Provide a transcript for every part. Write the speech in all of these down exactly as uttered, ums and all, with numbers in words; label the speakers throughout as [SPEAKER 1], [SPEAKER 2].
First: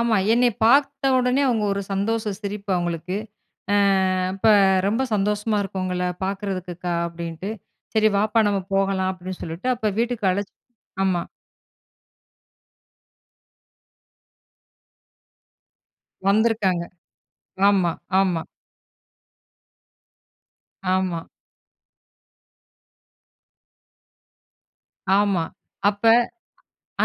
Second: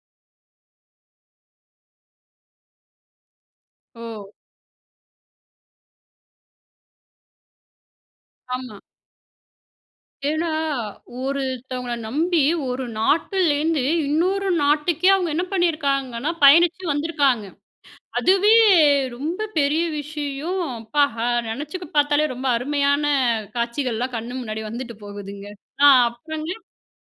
[SPEAKER 1] ஆமா. என்னைய பாத்த உடனே அவுங்க ஒரு சந்தோஷ சிரிப்பு அவுங்களுக்கு. அ
[SPEAKER 2] ஓ!
[SPEAKER 1] அப்போ "ரொம்ப சந்தோஷமா இருக்கு உங்கள பாக்குறதுக்குக்கா" அப்படின்ட்டு, "சரி வாப்பா நம்ம
[SPEAKER 2] ஆமா.
[SPEAKER 1] போகலாம்" அப்படின்னு சொல்லிட்டு அப்போ வீட்டுக்கு
[SPEAKER 2] ஏன்னா,
[SPEAKER 1] அழைச்சு ஆமா.
[SPEAKER 2] ஒருத்தவங்கள நம்பி, ஒரு நாட்டுலேருந்து, இன்னொரு நாட்டுக்கே அவுங்க என்ன பண்ணியிருக்காங்கன்னா,
[SPEAKER 1] வந்துருக்காங்க.
[SPEAKER 2] பயணிச்சு வந்திருக்காங்க.
[SPEAKER 1] ஆமா, ஆமா.
[SPEAKER 2] அதுவே ரொம்ப பெரிய விஷயம். அப்பா!
[SPEAKER 1] ஆமா.
[SPEAKER 2] அ நெனச்சு பாத்தாலே, ரொம்ப அருமையான காட்சிகள்லாம் கண்ணு முன்னாடி வந்துட்டு
[SPEAKER 1] ஆமா.
[SPEAKER 2] போகுதுங்க. ஆ
[SPEAKER 1] அப்ப
[SPEAKER 2] அப்புறங்க?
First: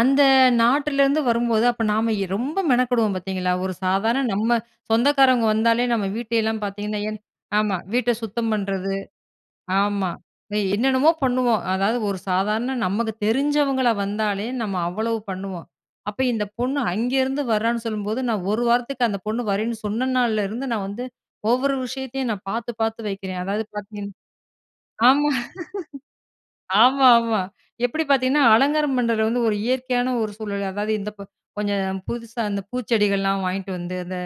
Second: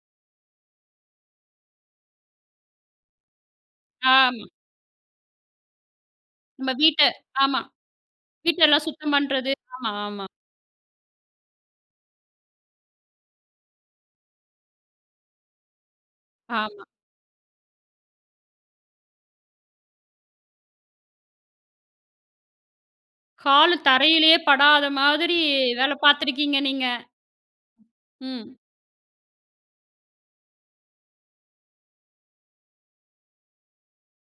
[SPEAKER 1] அந்த நாட்டிலருந்து வரும்போது, அப்ப நாம ரொம்ப மெனக்கெடுவோம், பாத்தீங்களா? ஒரு சாதாரண
[SPEAKER 2] ஆமா.
[SPEAKER 1] நம்ம சொந்தக்காரங்க வந்தாலே, நம்ம வீட்டையெல்லாம்
[SPEAKER 2] நம்ம
[SPEAKER 1] பாத்தீங்கன்னா
[SPEAKER 2] வீட்ட
[SPEAKER 1] என்
[SPEAKER 2] ஆமா.
[SPEAKER 1] ஆமா. வீட்ட சுத்தம்
[SPEAKER 2] வீட்டெல்லாம்
[SPEAKER 1] பண்றது
[SPEAKER 2] சுத்தம் பண்றது, ஆமா
[SPEAKER 1] ஆமா.
[SPEAKER 2] ஆமா.
[SPEAKER 1] என்னென்னமோ பண்ணுவோம். அதாவது, ஒரு சாதாரண நமக்கு தெரிஞ்சவங்களா வந்தாலே, நம்ம அவ்வளவு பண்ணுவோம். அப்போ, இந்த பொண்ணு
[SPEAKER 2] ஆமா.
[SPEAKER 1] அங்கேருந்து வர்றான்னு சொல்லும்போது, நான் ஒரு வாரத்துக்கு, அந்த பொண்ணு வரேன்னு சொன்ன நாள்ல இருந்து, நான் வந்து ஒவ்வொரு விஷயத்தையும் நான் பாத்து பாத்து வைக்கிறேன். அதாவது,
[SPEAKER 2] காலு
[SPEAKER 1] பாத்தீங்கன்னா
[SPEAKER 2] தரையிலயே படாத
[SPEAKER 1] ஆமா.
[SPEAKER 2] மாதிரி வேலை பாத்துருக்கீங்க நீங்க!
[SPEAKER 1] ஆமா, ஆமா. எப்படி பாத்தீங்கன்னா,
[SPEAKER 2] ம்.
[SPEAKER 1] அலங்காரம் பண்றதுல வந்து ஒரு இயற்கையான ஒரு சூழல். அதாவது, இந்த ப கொஞ்சம் புதுசா அந்த பூச்செடிகள்லாம் வாங்கிட்டு வந்து, அந்த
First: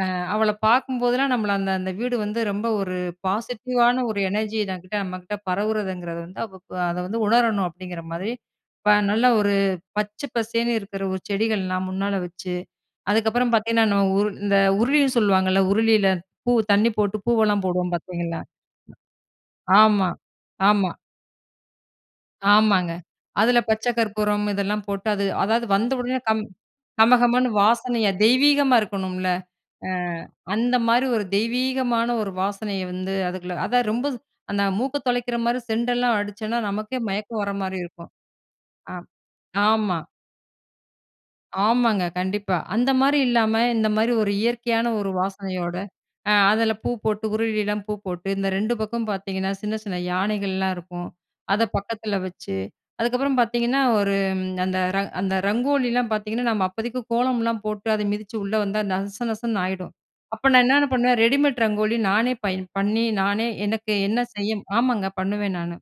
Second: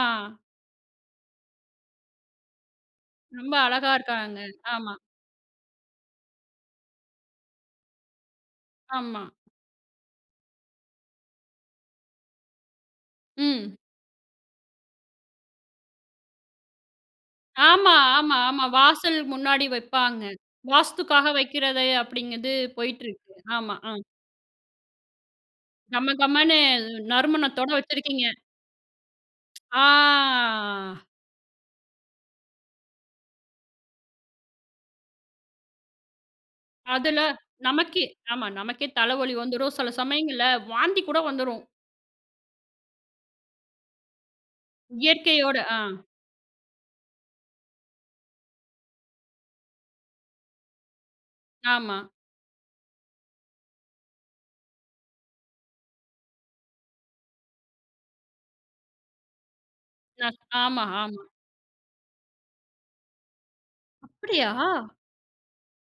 [SPEAKER 1] அ அவள பாக்கும்போதெல்லாம், நம்மள அந்த அந்த வீடு வந்து ரொம்ப ஒரு
[SPEAKER 2] ரொம்ப அழகா
[SPEAKER 1] பாசிட்டிவான ஒரு
[SPEAKER 2] இருக்காங்க,
[SPEAKER 1] எனர்ஜி
[SPEAKER 2] ஆமா.
[SPEAKER 1] எனக்கிட்ட நம்மகிட்ட பரவுரதுங்கிறது வந்து, அதை வந்து உணரணும் அப்டிங்கிற மாரி, இப்போ
[SPEAKER 2] ஆமா.
[SPEAKER 1] நல்லா ஒரு பச்சை பசேன்னு இருக்கிற ஒரு செடிகள்லாம் முன்னால வச்சு, அதுக்கப்புறம்
[SPEAKER 2] ம்.
[SPEAKER 1] பாத்தீங்கன்னா, நான் உரு இந்த உருளின்னு சொல்லுவாங்கல்ல, உருளியில பூ தண்ணி போட்டு பூவெல்லாம் போடுவோம்,
[SPEAKER 2] ஆமா, ஆமா,
[SPEAKER 1] பாத்தீங்களா?
[SPEAKER 2] ஆமா. வாசல் முன்னாடி
[SPEAKER 1] ஆமா
[SPEAKER 2] வைப்பாங்க.
[SPEAKER 1] ஆமா,
[SPEAKER 2] வாஸ்துக்காக வக்கிறது அப்படிங்கிறது
[SPEAKER 1] ஆமாங்க,
[SPEAKER 2] போயிட்டு இருக்கு.
[SPEAKER 1] அதில
[SPEAKER 2] ஆமா.
[SPEAKER 1] பச்சை
[SPEAKER 2] ஆ.
[SPEAKER 1] கற்பூரம் இதெல்லாம் போட்டு, அது அதாவது, வந்தவுடனே கம்
[SPEAKER 2] கமகமன்னு,
[SPEAKER 1] கமகமன்னு
[SPEAKER 2] நறுமணத்தோட
[SPEAKER 1] வாசனையா
[SPEAKER 2] வச்சிருக்கீங்க.
[SPEAKER 1] தெய்வீகமா இருக்கணும்ல,
[SPEAKER 2] ஆ,
[SPEAKER 1] அ, அந்த மாதிரி ஒரு தெய்வீகமான ஒரு வாசனைய வந்து அதுக்குள்ள அதான் ரொம்ப அந்த மூக்க தொலைக்கிற மாரி செண்டெல்லாம் அடிச்சம்ன்னா, நமக்கே
[SPEAKER 2] அதில
[SPEAKER 1] மயக்கம் வர மாரி
[SPEAKER 2] நமக்கே,
[SPEAKER 1] இருக்கும்,
[SPEAKER 2] ஆமா. நமக்கே
[SPEAKER 1] ஆம்,
[SPEAKER 2] தலைவலி வந்துரும் சில
[SPEAKER 1] ஆமா.
[SPEAKER 2] சமயங்கள்ல வாந்தி கூட வந்துரும்.
[SPEAKER 1] ஆமாங்க, கண்டிப்பா. அந்த மாரி இல்லாம, இந்த மாதிரி ஒரு இயற்கையான ஒரு
[SPEAKER 2] இயற்கையோட
[SPEAKER 1] வாசனையோட,
[SPEAKER 2] ஆ.
[SPEAKER 1] அ அதில பூ போட்டு உருளிலாம் பூ போட்டு, இந்த ரெண்டு பக்கமும் பாத்தீங்கன்னா, சின்ன சின்ன யானைகள்லாம் இருக்கும். அத
[SPEAKER 2] ஆமா.
[SPEAKER 1] பக்கத்தில வச்சு, அதுக்கப்புறம் பாத்தீங்கன்னா, ஒரு ம் அந்த ரங் அந்த ரங்கோலிலாம் பாத்தீங்கன்னா, நம்ம அப்பதைக்கு கோலம்லாம் போட்டு, அதை மிதிச்சு உள்ள வந்தா, நச நசன்னு ஆயிடும். அப்போ
[SPEAKER 2] [unintelligible]
[SPEAKER 1] நான்
[SPEAKER 2] ஆமா,
[SPEAKER 1] என்னென்ன பண்ணுவேன்?
[SPEAKER 2] ஆமா.
[SPEAKER 1] ரெடிமேட் ரங்கோலி நானே பயன் பண்ணி, நானே எனக்கு என்ன
[SPEAKER 2] அப்படியா!?
[SPEAKER 1] செய்யும் ஆமாங்க. பண்ணுவேன் நானு.